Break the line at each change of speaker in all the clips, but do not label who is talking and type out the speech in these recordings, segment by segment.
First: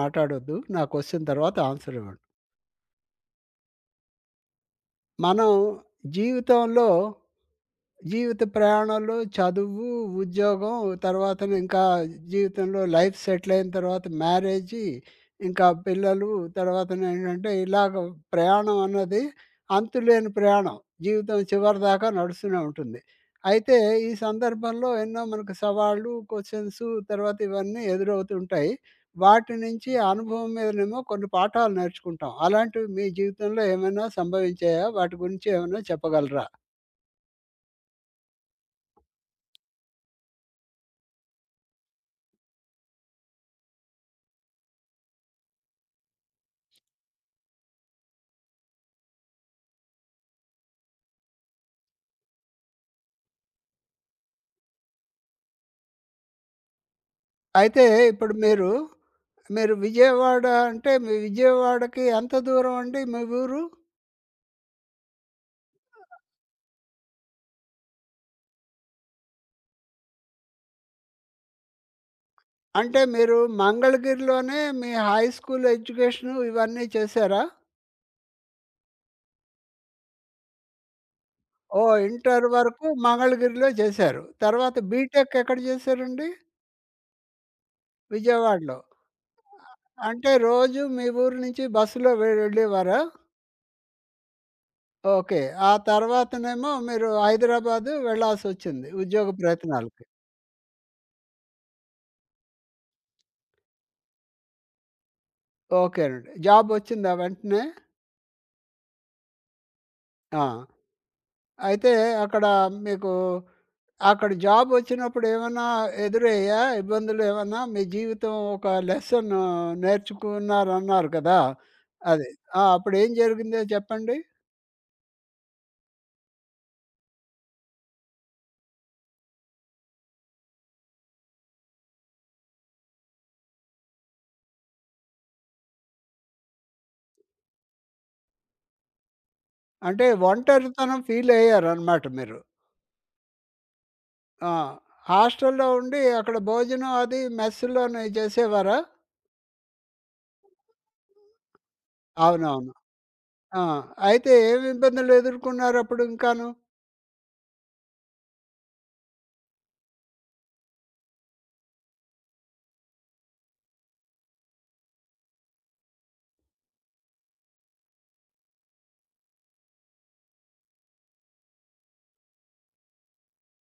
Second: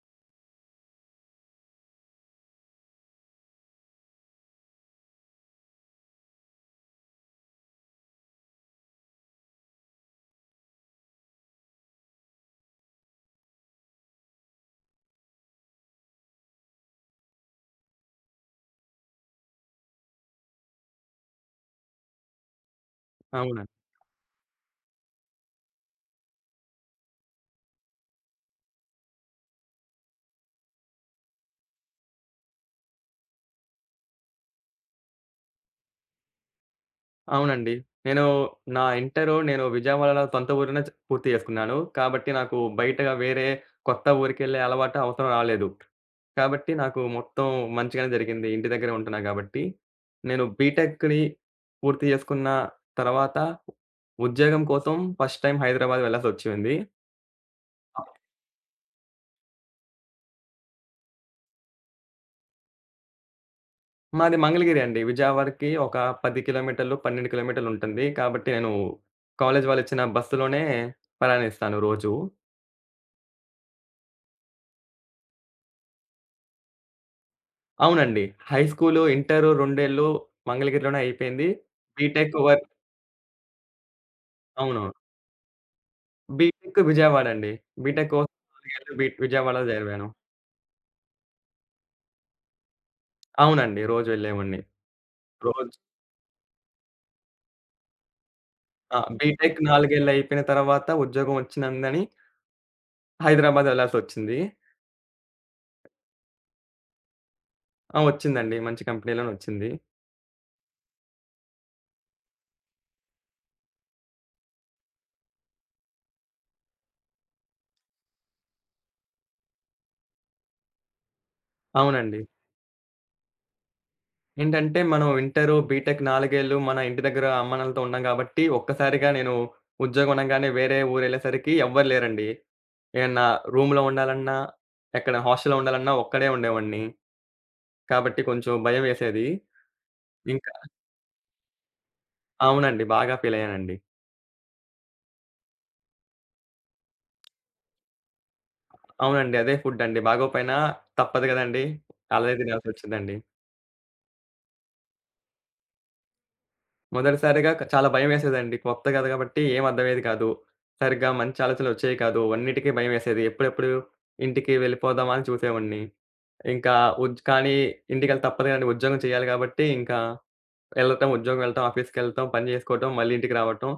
మాట్లాడొద్దు. నాకు వచ్చిన తర్వాత ఆన్సర్ ఇవ్వండి. మనం జీవితంలో జీవిత ప్రయాణంలో చదువు, ఉద్యోగం తర్వాతను ఇంకా జీవితంలో లైఫ్ సెటిల్ అయిన తర్వాత మ్యారేజి, ఇంకా పిల్లలు తర్వాతనేంటంటే ఇలాగ ప్రయాణం అన్నది అంతులేని ప్రయాణం. జీవితం చివరిదాకా నడుస్తూనే ఉంటుంది.
అవునండి.
అయితే ఈ సందర్భంలో ఎన్నో మనకు సవాళ్ళు, క్వెషన్స్ తర్వాత ఇవన్నీ ఎదురవుతుంటాయి. వాటి నుంచి అనుభవం మీదనేమో కొన్ని పాఠాలు నేర్చుకుంటాం. అలాంటివి మీ జీవితంలో ఏమైనా సంభవించాయా? వాటి గురించి ఏమైనా చెప్పగలరా?
అవునండి. నేను నా ఇంటరు నేను విజయవాడలో సొంత ఊరినే పూర్తి చేసుకున్నాను. కాబట్టి నాకు బయటగా వేరే కొత్త ఊరికెళ్ళే అలవాటు అవసరం రాలేదు. కాబట్టి నాకు మొత్తం మంచిగానే జరిగింది, ఇంటి దగ్గరే ఉంటున్నా గాబట్టి. నేను బీటెక్‌ని పూర్తి చేసుకున్న తర్వాత ఉద్యోగం కోసం ఫస్ట్ టైమ్ హైదరాబాద్ వెళ్ళాల్సొచ్చింది.
అయితే ఇప్పుడు మీరు, మీరు విజయవాడ అంటే మీ విజయవాడకి ఎంత దూరం అండి మీ ఊరు?
మాది మంగళగిరి అండి. విజయవాడకి ఒక 10 కిలోమీటర్లు, 12 కిలోమీటర్లుంటుంది. కాబట్టి నేను కాలేజీ వాళ్ళిచ్చిన బస్సులోనే ప్రయాణిస్తాను రోజూ.
అంటే మీరు మంగళగిరిలోనే మీ హై స్కూల్ ఎడ్యుకేషను ఇవన్నీ చేశారా?
అవునండి. హై స్కూలు, ఇంటరు రెండేళ్ళు మంగళగిరిలోనే అయిపోయింది.
ఓహ్!
బీటెక్
ఇంటర్
వర్
వరకు మంగళగిరిలో చేశారు. తర్వాత
అవును,
బీటెక్ ఎక్కడ చేశారండి?
బీటెక్ విజయవాడ అండి. బీటెక్ కోసం
విజయవాడలో.
4 బీ విజయవాడలో చదివాను.
అంటే రోజు మీ ఊరు నుంచి బస్సులో వెళ్ళేవారా?
అవునండి, రోజు వెళ్ళేవాడిని.
ఓకే. ఆ
రోజు
తర్వాతనేమో మీరు హైదరాబాదు వెళ్ళాల్సొచ్చింది
ఆ!
ఉద్యోగ
బీటెక్ 4
ప్రయత్నాలకి.
ఏళ్ళు అయిపోయిన తర్వాత ఉద్యోగం వచ్చినందని హైదరాబాద్ వెళ్ళాల్సొచ్చింది.
ఓకేనండి. జాబ్ వచ్చిందా వెంటనే?
ఆ, వచ్చిందండి. మంచి కంపెనీలోనే వచ్చింది.
ఆ! అయితే అక్కడ మీకు అక్కడ జాబ్ వచ్చినప్పుడు ఏమన్నా ఎదురయ్యాయా? ఇబ్బందులు ఏమన్నా? మీ జీవితం ఒక లెసన్ నేర్చుకున్నారన్నారు కదా!
అవునండి.
అది. ఆ! అప్పుడేం జరిగిందో చెప్పండి?
ఏంటంటే మనం ఇంటరు, బీటెక్ 4 ఏళ్ళు మన ఇంటి దగ్గర అమ్మానాన్నలతో ఉన్నాం కాబట్టి, ఒక్కసారిగా నేను ఉద్యోగం అనంగానే వేరే ఊరెళ్ళేసరికి ఎవ్వరు లేరండి. ఏమన్నా రూమ్‌లో ఉండాలన్నా, ఎక్కడ హాస్టల్‌లో ఉండాలన్నా ఒక్కడే ఉండేవాడిని. కాబట్టి కొంచెం భయమేసేది.
అంటే
ఇంకా
ఒంటరితనం ఫీల్ అయ్యారనమాట మీరు.
అవునండి, బాగా ఫీలయ్యానండి.
ఆ! హాస్టల్‌లో ఉండి అక్కడ భోజనం అది మెస్‌లోనే చేసేవారా?
అవునండి, అదే ఫుడ్డండి. బాగోపోయినా తప్పదు గదండీ! అలాగే
అవునవును.
తినాల్సొచ్చిందండి.
ఆ! అయితే ఏమి ఇబ్బందులు ఎదుర్కొన్నారప్పుడు ఇంకాను?
మొదటిసారిగా చాలా భయమేసేదండి. కొత్త గద కాబట్టి ఏం అర్థమయ్యేది కాదు. సరిగ్గా మంచి ఆలోచనలొచ్చేవి కాదు. అన్నిటికి భయమేసేది. ఎప్పుడెప్పుడు ఇంటికి వెళ్ళిపోదామా అని చూసేవాడిని. ఇంకా కానీ ఇంటికెళ్ళి తప్పదు గదండీ! ఉద్యోగం చేయాలి కాబట్టి ఇంకా వెళ్ళటం, ఉద్యోగం వెళ్ళటం, ఆఫీస్‌కెళ్ళటం, పని జేసుకోవటం, మళ్ళీ ఇంటికి రావటం.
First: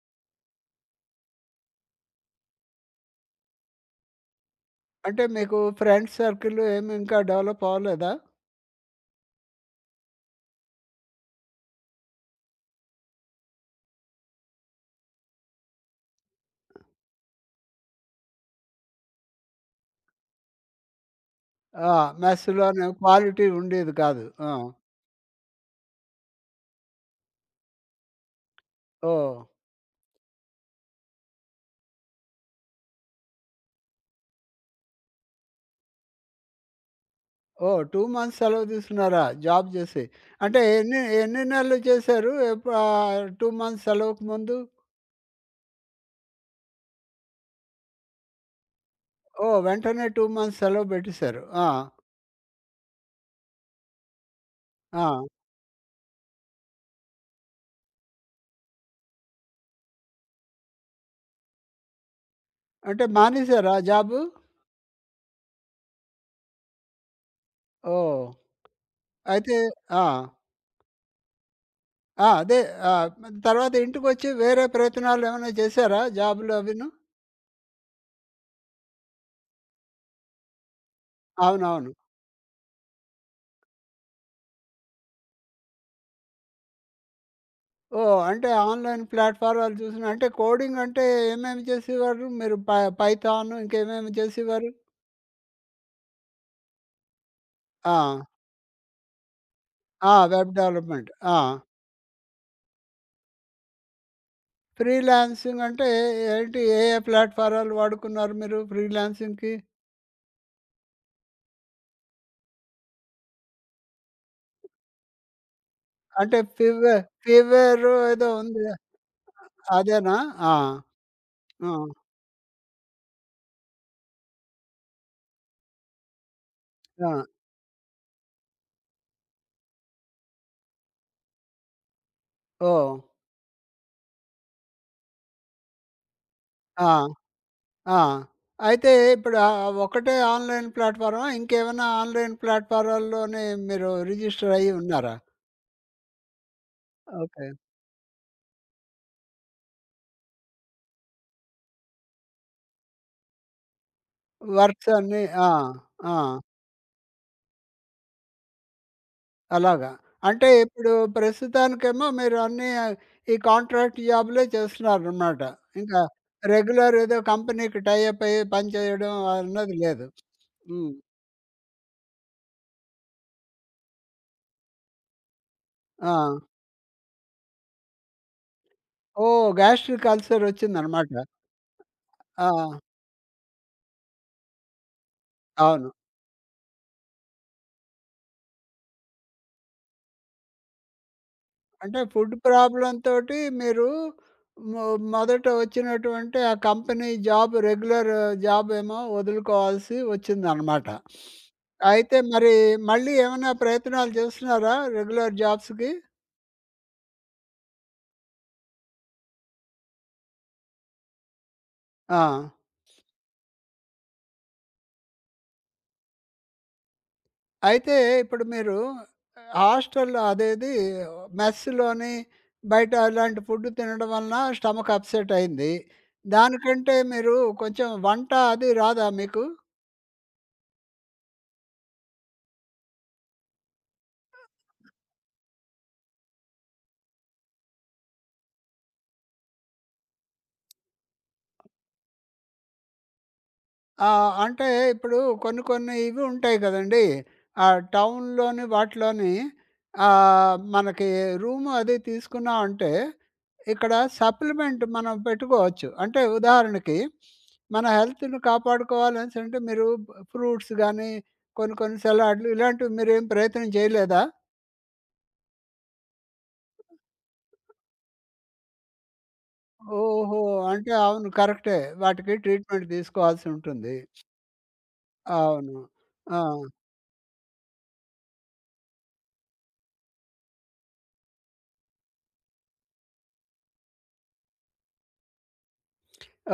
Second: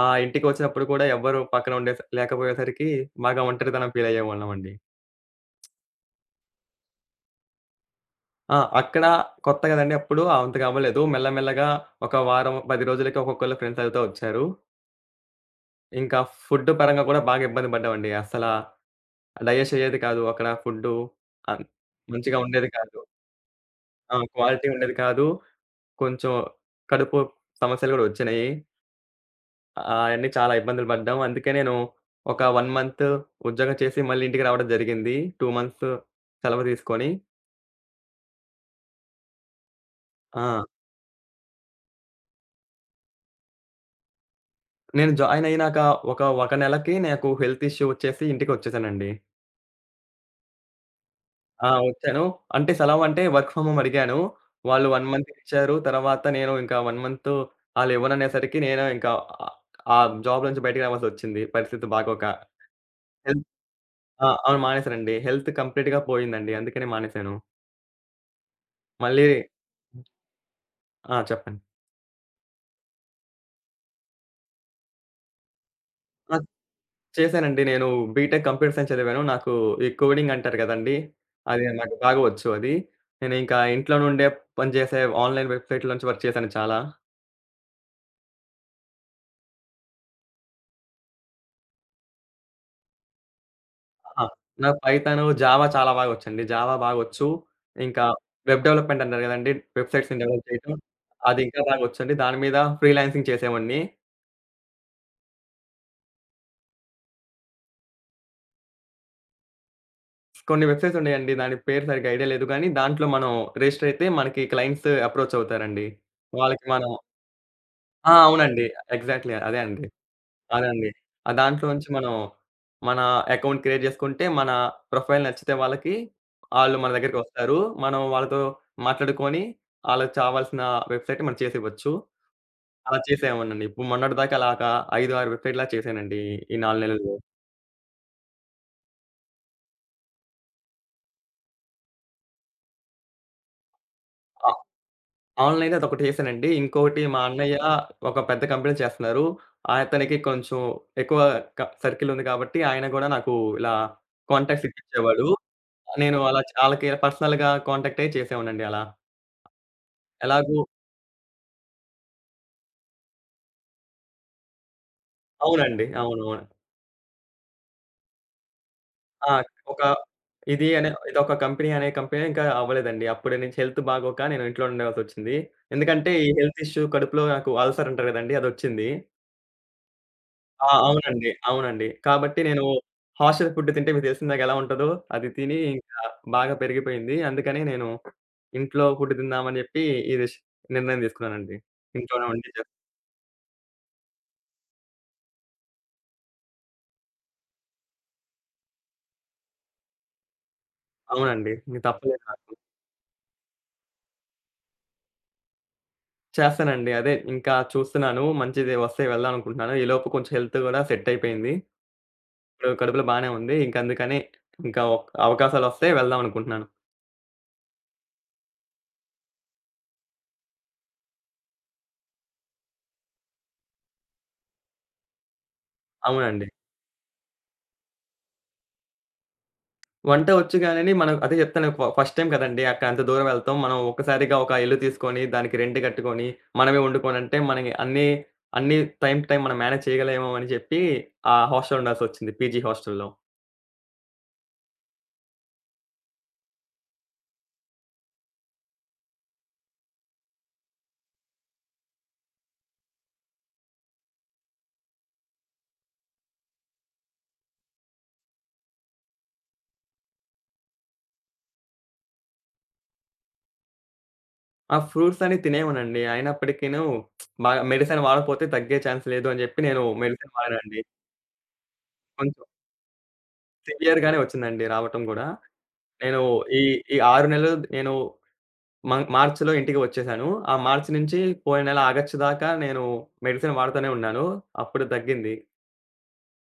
ఆ ఇంటికొచ్చినప్పుడు కూడా ఎవ్వరు పక్కన ఉండే లేకపోయేసరికి బాగా ఒంటరితనం ఫీలయ్యేవాళ్ళమండి.
అంటే మీకు ఫ్రెండ్స్ సర్కిల్ ఏమి ఇంకా డెవలప్ అవ్వలేదా?
ఆ, అక్కడ కొత్త గదండీ! అప్పుడు అంతగా అవ్వలేదు. మెల్లమెల్లగా ఒక వారం, 10 రోజులకి ఒక్కొక్కళ్ళు ఫ్రెండ్స్ అవుతా వచ్చారు. ఇంకా ఫుడ్ పరంగా కూడా బాగా ఇబ్బంది పడ్డామండి. అసలా డైజెస్ట్ అయ్యేది కాదు. అక్కడ ఫుడ్డు ఆహ్,
ఆ!
మంచిగా ఉండేది
మెస్‌లోనే
కాదు.
క్వాలిటీ ఉండేది
ఆ,
కాదు. ఆ!
క్వాలిటీ ఉండేది కాదు. కొంచెం కడుపు సమస్యలు గూడా వచ్చినియి.
ఓహ్!
అయన్నీ చాలా ఇబ్బందులు పడ్డాం. అందుకే నేను ఒక 1 మంత్ ఉద్యోగం చేసి మళ్ళీ ఇంటికి రావడం జరిగింది, 2 మంత్స్ సెలవు తీసుకొని.
ఓహ్! 2 మంత్స్ సెలవు తీసుకున్నారా? జాబ్ చేసి. అంటే
ఆ!
ఎన్ని ఎన్ని నెలలు చేశారు? 2 మంత్స్ సెలవుకి ముందు?
నేను జాయిన్ అయినాక ఒక నెలకి నాకు హెల్త్ ఇష్యూ వచ్చేసి ఇంటికొచ్చేసానండి.
ఓహ్! వెంటనే 2 మంత్స్ సెలవు పెట్టేశారు. ఆ!
ఆ, వచ్చాను. అంటే సెలవంటే వర్క్ ఫ్రమ్ హోమ్ అడిగాను. వాళ్ళు 1 మంత్
ఆ!
ఇచ్చారు. తర్వాత నేను ఇంకా 1 మంత్ ఆళ్ళివ్వననేసరికి నేను ఇంకా ఆహ్, ఆ జాబ్ నుంచి బయటికి రావాల్సొచ్చింది పరిస్థితి బాగోక.
అంటే
హెల్త్
మానేశారా జాబు?
ఆ, అవును, మానేసానండి. హెల్త్ కంప్లీట్‌గా పోయిందండి. అందుకనే మానేసాను.
ఓహ్!
మళ్ళీ
అయితే ఆ!
ఆ, చెప్పండి.
ఆ! అదే ఆహ్, తర్వాత ఇంటికొచ్చి వేరే ప్రయత్నాలేమైనా చేశారా
ఆ,
జాబులు అవిను?
చేశానండి. నేను బీటెక్ కంప్యూటర్ సైన్స్ చదివాను. నాకు ఈ కోడింగ్ అంటారు గదండీ! అది
అవునవును.
నాకు బాగా వచ్చు అది. నేను ఇంకా ఇంట్లో నుండే పనిచేసే ఆన్‌లైన్ వెబ్‌సైట్‌ల నుంచి వర్క్ చేశాను చాలా.
ఓహ్! అంటే ఆన్‌లైన్ ప్లాట్‌ఫారాలు చూసిన అంటే కోడింగ్ అంటే ఏమేమి చేసేవారు? మీరు పైథాన్ ఇంకేమేమి
ఆ,
చేసేవారు?
నాకు పైథాను, జావా చాలా బాగా వచ్చండి. జావా బాగొచ్చు.
ఆ!
ఇంకా వెబ్ డెవలప్‌మెంట్ అంటారు గదండీ!
ఆ!
వెబ్‌సైట్స్‌ని డెవలప్
వెబ్
చేయటం.
డెవలప్‌మెంట్. ఆ!
అది ఇంకా బాగా వచ్చండి. దాని మీద ఫ్రీలాన్సింగ్ చేసేవాడిని.
ఫ్రీలాన్సింగ్ అంటే ఏంటి? ఏ ఏ ప్లాట్‌ఫారాలు వాడుకున్నారు మీరు ఫ్రీలాన్సింగ్‌కి?
కొన్ని వెబ్‌సైట్స్ ఉన్నాయండి. దాని పేరు సరిగ్గా ఐడియా లేదు గానీ, దాంట్లో మనం రిజిస్టర్ అయితే మనకి క్లయింట్స్ అప్రోచ్ అవుతారండి.
అంటే
వాళ్ళకి మనం
ఫీవేర్
ఆ,
ఏదో
అవునండి.
ఉంది.
ఎగ్జాక్ట్‌లీ అదే అండి.
అదేనా? ఆ!
అదండి. ఆ
ఆ!
దాంట్లోంచి మనం మన అకౌంట్ క్రియేట్ చేసుకుంటే, మన ప్రొఫైల్ నచ్చితే వాళ్ళకి, ఆళ్ళు మన
ఆ!
దగ్గరికొస్తారు. మనం వాళ్ళతో మాట్లాడుకొని, ఆళ్ళకి చావాల్సిన వెబ్‌సైట్ మనం చేసివ్వచ్చు.
ఓహ్!
అలా చేసేవాడినండి. ఇప్పుడు మొన్నటిదాకా అలాగా 5, 6 వెబ్‌సైట్‌లా చేశానండి, ఈ 4
ఆ!
నెలల్లో.
ఆ! అయితే ఇప్పుడు ఒకటే ఆన్‌లైన్ ప్లాట్‌ఫారమా? ఇంకేమైనా ఆన్‌లైన్ ప్లాట్‌ఫారాల్లోనే మీరు
ఆ,
రిజిస్టర్ అయ్యి ఉన్నారా?
ఆన్‌లైన్‌లో అదొకటి చేశానండి. ఇంకోటి మా
ఓకే.
అన్నయ్య ఒక పెద్ద కంపెనీలో చేస్తున్నారు. అతనికి కొంచెం ఎక్కువ సర్కిల్ ఉంది కాబట్టి, ఆయన గూడా నాకు ఇలా కాంటాక్ట్స్
వర్క్స్ అన్నీ
ఇప్పించేవాడు.
ఆ! ఆ!
నేను అలా ఆళ్ళకి పర్సనల్‌గా కాంటాక్ట్ అయ్యి చేసేవాడినండి అలా.
అలాగా. అంటే
ఎలాగూ
ఇప్పుడు ప్రస్తుతానికేమో మీరు అన్నీ ఈ కాంట్రాక్ట్ జాబులే చేస్తున్నారనమాట.
అవునండి,
ఇంకా
అవునవును.
రెగ్యులర్ ఏదో కంపెనీకి టై అప్ అయ్యి పని చేయడం
ఆ,
అన్నది
ఒక
లేదు.
ఇది అనే
హ్మ్.
ఇదొక కంపెనీ అనే కంపెనీ ఇంకా అవ్వలేదండి. అప్పుడే నుంచి హెల్త్ బాగోక నేను ఇంట్లో ఉండవలసొచ్చింది. ఎందుకంటే
ఆ!
ఈ హెల్త్ ఇష్యూ కడుపులో నాకు అల్సర్ అంటారు గదండీ! అదొచ్చింది.
ఓహ్! గ్యాస్ట్రిక్ అల్సర్
ఆ,
వచ్చిందనమాట.
అవునండి, అవునండి. కాబట్టి
ఆ!
నేను హాస్టల్ ఫుడ్ తింటే మీకు తెలిసిందాక ఎలా ఉంటదో, అది తిని
అవును.
ఇంకా బాగా పెరిగిపోయింది. అందుకని నేను ఇంట్లో ఫుడ్ తిందామని జెప్పి ఈ డిష్ నిర్ణయం తీసుకున్నానండి.
అంటే
ఇంట్లోనే
ఫుడ్
వండి చేస్
ప్రాబ్లమ్‌తోటి మీరు మొ మొదట వచ్చినటువంటి ఆ కంపెనీ జాబ్ రెగ్యులర్ జాబ్ ఏమో వదులుకోవాల్సి వచ్చిందనమాట.
అవునండి, ఇంక
అయితే
తప్పలేదు
మరి
నాకు.
మళ్ళీ ఏమైనా ప్రయత్నాలు చేస్తున్నారా రెగ్యులర్ జాబ్స్‌కి?
చేస్తానండి, అదే ఇంకా చూస్తున్నాను. మంచిది వస్తే వెళ్దామనుకుంటున్నాను. ఈలోపు కొంచెం హెల్త్ గూడా సెట్ అయిపోయింది.
ఆ!
ఇప్పుడు కడుపులో బానే ఉంది. ఇంక అందుకని ఇంకా అవకాశాలొస్తే వెళ్దాం అనుకుంటున్నాను.
అయితే ఇప్పుడు మీరు హాస్టల్‌లో అదేది మెస్‌లోని బయట ఇలాంటి ఫుడ్ తినడం వలన స్టమక్ అప్‌సెట్ అయింది.
అవునండి.
దానికంటే మీరు కొంచెం వంట అది రాదా మీకు?
వంట వచ్చు గానిని మనం అదే చెప్తాను, ఫస్ట్ టైమ్ కదండీ. అక్కడ అంత దూరం వెళ్తాం. మనం ఒక్కసారిగా ఒక ఇల్లు తీసుకొని, దానికి రెంట్ కట్టుకొని, మనమే వండుకోనంటే మనకి అన్నీ, అన్నీ టైమ్ టు టైమ్ మనం మేనేజ్ చేయగలేమో అని చెప్పి, ఆ హాస్టల్‌లో ఉండాల్సొచ్చింది, పీజీ హాస్టల్‌లో.
ఆ! అంటే ఇప్పుడు కొన్ని కొన్ని ఇవి ఉంటాయి కదండీ. ఆ టౌన్‌లోని వాటిలోని మనకి రూమ్ అది తీసుకున్నాం అంటే ఇక్కడ సప్లిమెంట్ మనం పెట్టుకోవచ్చు. అంటే ఉదాహరణకి మన హెల్త్‌ని కాపాడుకోవాలనేసంటే మీరు ఫ్రూట్స్ గానీ, కొన్ని కొన్ని సలాడ్లు ఇలాంటివి మీరేం ప్రయత్నం చేయలేదా?
ఆ, ఫ్రూట్స్ అన్ని తినేవాడినండి. అయినప్పటికీను బాగా మెడిసిన్ వాడకపోతే తగ్గే ఛాన్స్ లేదు అని జెప్పి నేను మెడిసిన్
ఓహో!
వాడానండి.
అంటే అవును. కరెక్టే. వాటికి
కొంచెం
ట్రీట్‌మెంట్ తీసుకోవాల్సి ఉంటుంది.
సివియర్‌గానే వచ్చిందండి రావటం గూడా.
అవును.
నేను
ఆ!
ఈ ఈ 6 నెలలు నేను మార్చ్‌లో ఇంటికి వచ్చేసాను. ఆ మార్చి నుంచి పోయిన నెల ఆగస్టు దాకా నేను మెడిసిన్ వాడుతూనే ఉన్నాను. అప్పుడు తగ్గింది.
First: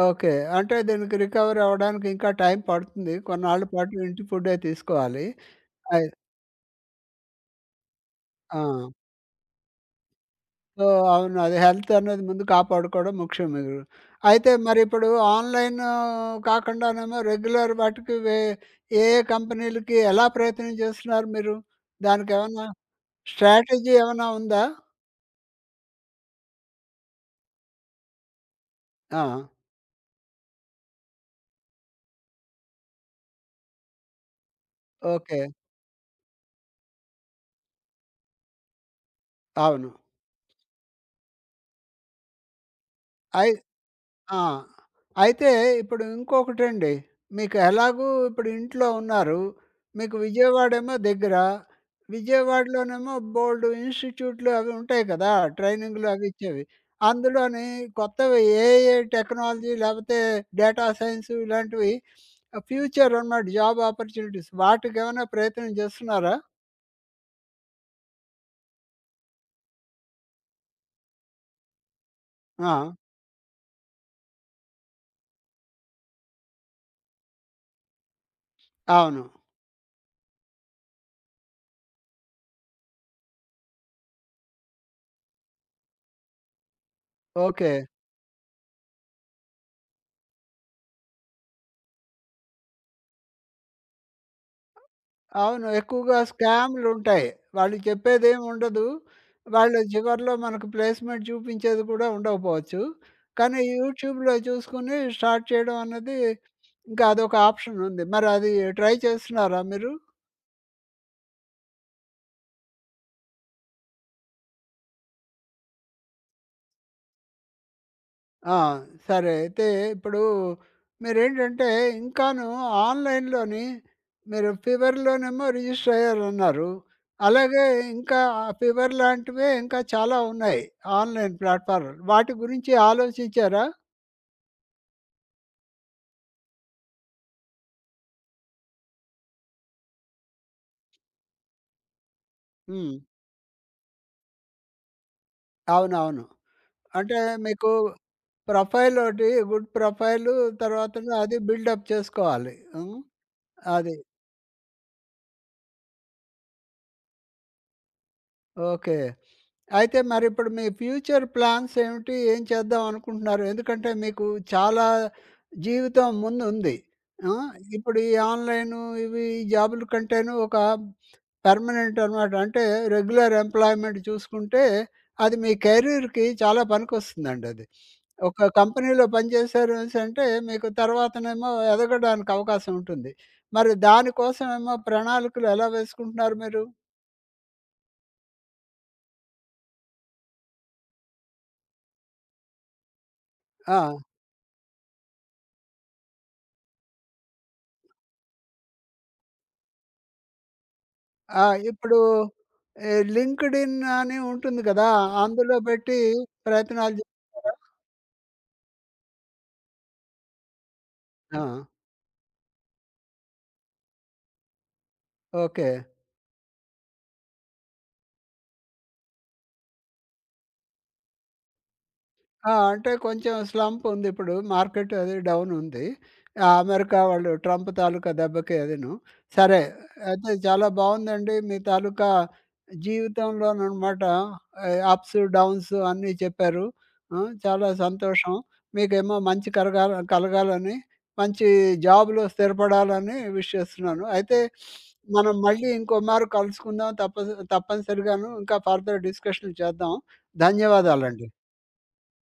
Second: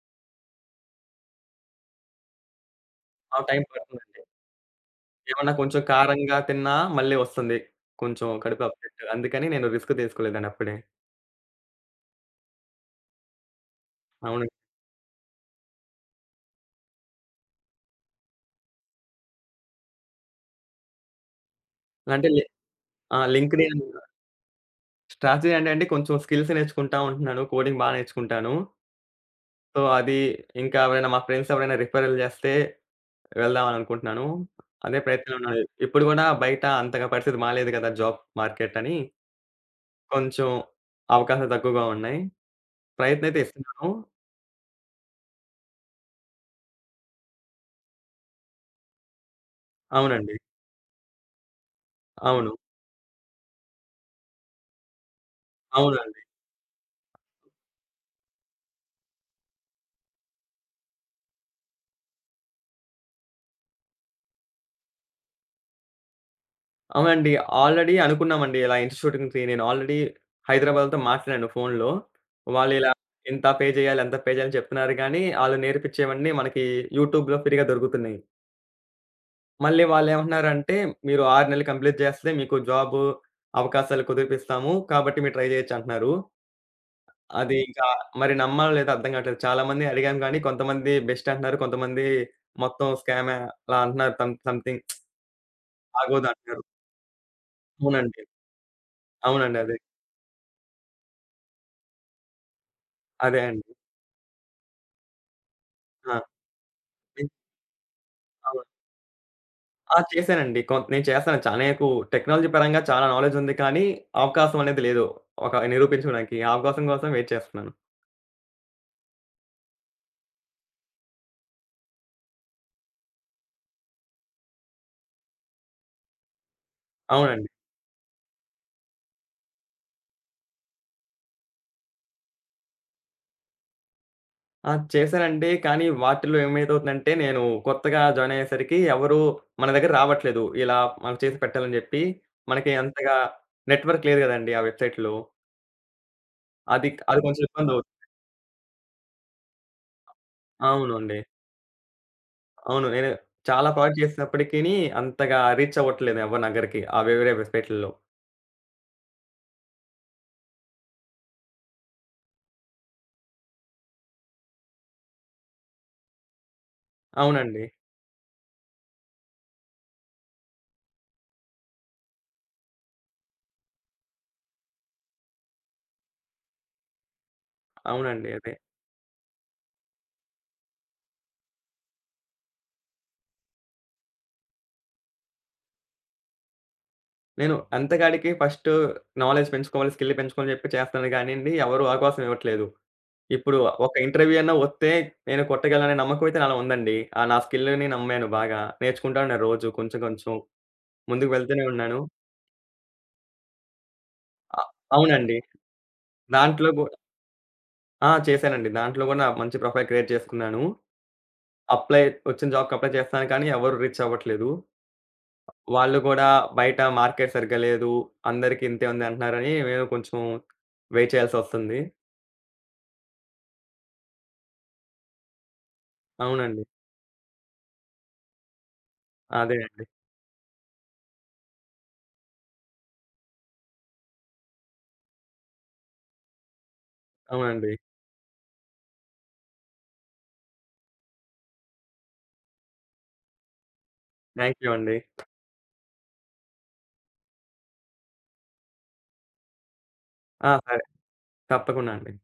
ఓకే. అంటే దీనికి రికవర్ అవ్వడానికి ఇంకా టైం పడుతుంది.
ఆ టైం
కొన్నాళ్ళ పాటు
పడుతుందండి.
ఇంటి ఫుడ్డే తీసుకోవాలి.
ఏమన్నా కొంచెం
అయి
కారంగా తిన్నా మళ్ళీ వస్తుంది. కొంచెం
ఆ!
కడుపు అప్సెట్. అందుకని నేను రిస్క్ తీసుకోలేదండి అప్పుడే.
సో, అవును. అది హెల్త్ అనేది ముందు కాపాడుకోవడం ముఖ్యం మీరు.
అవును.
అయితే మరిప్పుడు ఆన్‌లైన్ కాకుండానేమో రెగ్యులర్ వాటికి ఏ ఏ కంపెనీలకి ఎలా ప్రయత్నం చేస్తున్నారు మీరు?
అంటే లి
దానికేమన్నా
ఆ, లింక్డ్ఇన్
స్ట్రాటజీ ఏమన్నా ఉందా?
స్ట్రాటజీ అంటే అండి కొంచెం స్కిల్స్ నేర్చుకుంటా ఉంటున్నాను. కోడింగ్ బా నేర్చుకుంటాను.
ఆ!
సో, అది ఇంకా ఎవరైనా మా ఫ్రెండ్స్ ఎవరైనా రిఫరల్ చేస్తే వెళ్దామననుకుంటున్నాను. అదే ప్రయత్నంలో
ఓకే.
ఉన్నాను. ఇప్పుడు గూడా బయట అంతగా పరిస్థితి మాలేదు కదా, జాబ్ మార్కెట్ అని.
అవును.
కొంచెం అవకాశాలు తక్కువగా ఉన్నాయి. ప్రయత్నం అయితే
అయి
ఇస్తున్నాను.
ఆ! అయితే ఇప్పుడు ఇంకొకటండి. మీకు ఎలాగూ ఇప్పుడు ఇంట్లో ఉన్నారు. మీకు
అవునండి,
విజయవాడేమో దగ్గర.
అవును.
విజయవాడలోనేమో బోలెడు ఇన్‌స్టిట్యూట్లు అవి ఉంటాయి కదా! ట్రైనింగ్‌లు
అవునండి.
అవి ఇచ్చేవి. అందులోని కొత్తవి ఏ ఏ టెక్నాలజీ లేకపోతే డేటా సైన్స్ ఇలాంటివి ఫ్యూచర్ అన్నమాట జాబ్ ఆపర్చునిటీస్ వాటికేమైనా ప్రయత్నం చేస్తున్నారా?
అవునండి, ఆల్రెడీ అనుకున్నామండి. ఇలా ఇన్‌స్టిట్యూట్‌కి నేను ఆల్రెడీ హైదరాబాద్‌తో మాట్లాడాను ఫోనులో.
ఆ!
వాళ్ళిలా ఇంత పే చేయాలి, అంత పే చేయాలని చెప్తున్నారు గానీ, ఆళ్ళు నేర్పిచ్చేవన్నీ మనకి యూట్యూబ్‌లో ఫ్రీగా దొరుకుతున్నాయి.
అవును.
మళ్ళీ వాళ్ళేమంటున్నారంటే, "మీరు 6 నెలలు కంప్లీట్ చేస్తే మీకు జాబు అవకాశాలు కుదిరిపిస్తాము. కాబట్టి మీరు ట్రై చేయొచ్చు" అంటున్నారు. అది
ఓకే.
ఇంకా మరి నమ్మాలో లేదో అర్థం కావట్లేదు. చాలామందిని అడిగాం గానీ, కొంతమంది బెస్ట్ అంటున్నారు. కొంతమంది మొత్తం స్కామే అలా అంటున్నారు. సంథింగ్
అవును. ఎక్కువగా
ఆగోదంటున్నారు.
స్కామ్‌లుంటాయి. వాళ్ళు
అవునండి,
చెప్పేదేమి ఉండదు.
అవునండి, అదే.
వాళ్ళు చివరిలో మనకు ప్లేస్‌మెంట్ చూపించేది కూడా ఉండకపోవచ్చు.
అదే
కానీ
అండి.
యూట్యూబ్‌లో చూసుకొని స్టార్ట్ చేయడం
ఆ,
అన్నది ఇంకా అదొక ఆప్షన్ ఉంది. మరి అది
అవును.
ట్రై చేస్తున్నారా మీరు?
ఆ, చేశానండి. నేను చేస్తాను. చాలా నాకు టెక్నాలజీ పరంగా చాలా నాలెడ్జ్ ఉంది. కానీ, అవకాశం అనేది లేదు ఒక నిరూపించుకోడానికి. ఆ అవకాశం కోసం వెయిట్ చేస్తున్నాను.
ఆ! సరే. అయితే ఇప్పుడు మీరేంటంటే ఇంకాను ఆన్‌లైన్‌లోని మీరు ఫీవర్‌లోనేమో రిజిస్టర్ అయ్యారన్నారు.
అవునండి.
అలాగే ఇంకా ఫీవర్ లాంటివే ఇంకా చాలా ఉన్నాయి. ఆన్‌లైన్ ప్లాట్‌ఫార్మ్‌లు. వాటి గురించి ఆలోచించారా?
ఆ, చేశానండి. కానీ, వాటిల్లో ఏమైతవుతుందంటే, నేను కొత్తగా జాయిన్ అయ్యేసరికి ఎవరు మన దగ్గర రావట్లేదు ఇలా మనం చేసి పెట్టాలని జెప్పి. మనకి
హ్మ్.
అంతగా నెట్వర్క్ లేదు గదండీ ఆ వెబ్‌సైట్‌లో.
అవునవును.
అది
అంటే
అది కొంచెం
మీకు
ఇబ్బందవుతుంది.
ప్రొఫైల్ ఒకటి గుడ్ ప్రొఫైలు తర్వాతను
అవునండి,
అది బిల్డప్ చేసుకోవాలి.
అవును.
హ్మ్.
నేను చాలా
అది.
ప్రాజెక్ట్ చేసినప్పటికిని, అంతగా రీచ్ అవ్వట్లేదు ఎవరి దగ్గరికి, ఆ వేరే వెబ్‌సైట్‌లలో.
ఓకే. అయితే మరిప్పుడు మీ ఫ్యూచర్ ప్లాన్స్ ఏమిటి? ఏం చేద్దాం అనుకుంటున్నారు? ఎందుకంటే మీకు చాలా జీవితం ముందుంది. ఆ!
అవునండి,
ఇప్పుడు ఈ ఆన్‌లైను ఇవి ఈ జాబుల కంటేను ఒక పర్మనెంట్ అనమాట. అంటే రెగ్యులర్ ఎంప్లాయ్‌మెంట్ చూసుకుంటే అది మీ కెరీర్‌కి చాలా పనికొస్తుందండి అది.
అవునండి,
ఒక
అదే.
కంపెనీలో పనిచేశారు అనేసంటే మీకు తర్వాతనేమో ఎదగడానికి అవకాశం ఉంటుంది. మరి దానికోసమేమో ప్రణాళికలు ఎలా వేసుకుంటున్నారు మీరు?
నేను అంతకాడికి ఫస్టు నాలెడ్జ్ పెంచుకోవాలి, స్కిల్ పెంచుకోవాలని చెప్పి చేస్తున్నాను గానీండి, ఎవరు అవకాశం ఇవ్వట్లేదు. ఇప్పుడు
ఆ!
ఒక ఇంటర్వ్యూ అన్నా వస్తే నేను కొట్టగలననే నమ్మకం అయితే నాలో ఉందండి. నా స్కిల్‌ని నమ్మాను బాగా. నేర్చుకుంటా ఉన్నా రోజు కొంచెం, కొంచెం ముందుకు
ఆ!
వెళ్తూనే
ఇప్పుడు
ఉన్నాను.
ఈ లింక్డ్ఇన్ అని ఉంటుంది
అ
గదా!
అవునండి.
అందులో పెట్టి
దాంట్లో గూ
ప్రయత్నాలు చేస్తారా?
ఆ, చేశానండి. దాంట్లో గూడా నా మంచి ప్రొఫైల్ క్రియేట్ చేసుకున్నాను.
ఆ!
అప్లై వచ్చిన జాబ్‌కి అప్లై చేస్తున్నాను కానీ ఎవరు రీచ్ అవ్వట్లేదు.
ఓకే.
వాళ్ళు గూడా బయట మార్కెట్ సరిగ్గా లేదు, అందరికి ఇంతే ఉంది అంటున్నారని నేను కొంచెం వెయిట్ చేయాల్సొస్తుంది.
ఆ! అంటే కొంచెం స్లంప్ ఉంది ఇప్పుడు. మార్కెట్ అది డౌన్ ఉంది. ఆ!
అవునండి.
అమెరికా వాళ్ళు ట్రంప్ తాలూకా దెబ్బకి అదీను.
అదే
సరే.
అండి.
అయితే చాలా బావుందండి. మీ తాలూకా జీవితంలోననమాట అప్స్, డౌన్స్ అన్నీ చెప్పారు. ఆ! చాలా
అవునండి.
సంతోషం. మీకేమో మంచి కలగాలని, మంచి జాబ్‌లో స్థిరపడాలని విష్ చేస్తున్నాను. అయితే
థాంక్ యూ అండి.
మనం మళ్ళీ ఇంకోమారు కలుసుకుందాం. తప్పనిసరిగాను ఇంకా ఫర్దర్ డిస్కషన్‌లు చేద్దాం.
ఆ, సరే.
ధన్యవాదాలండి.
తప్పకుండా అండి.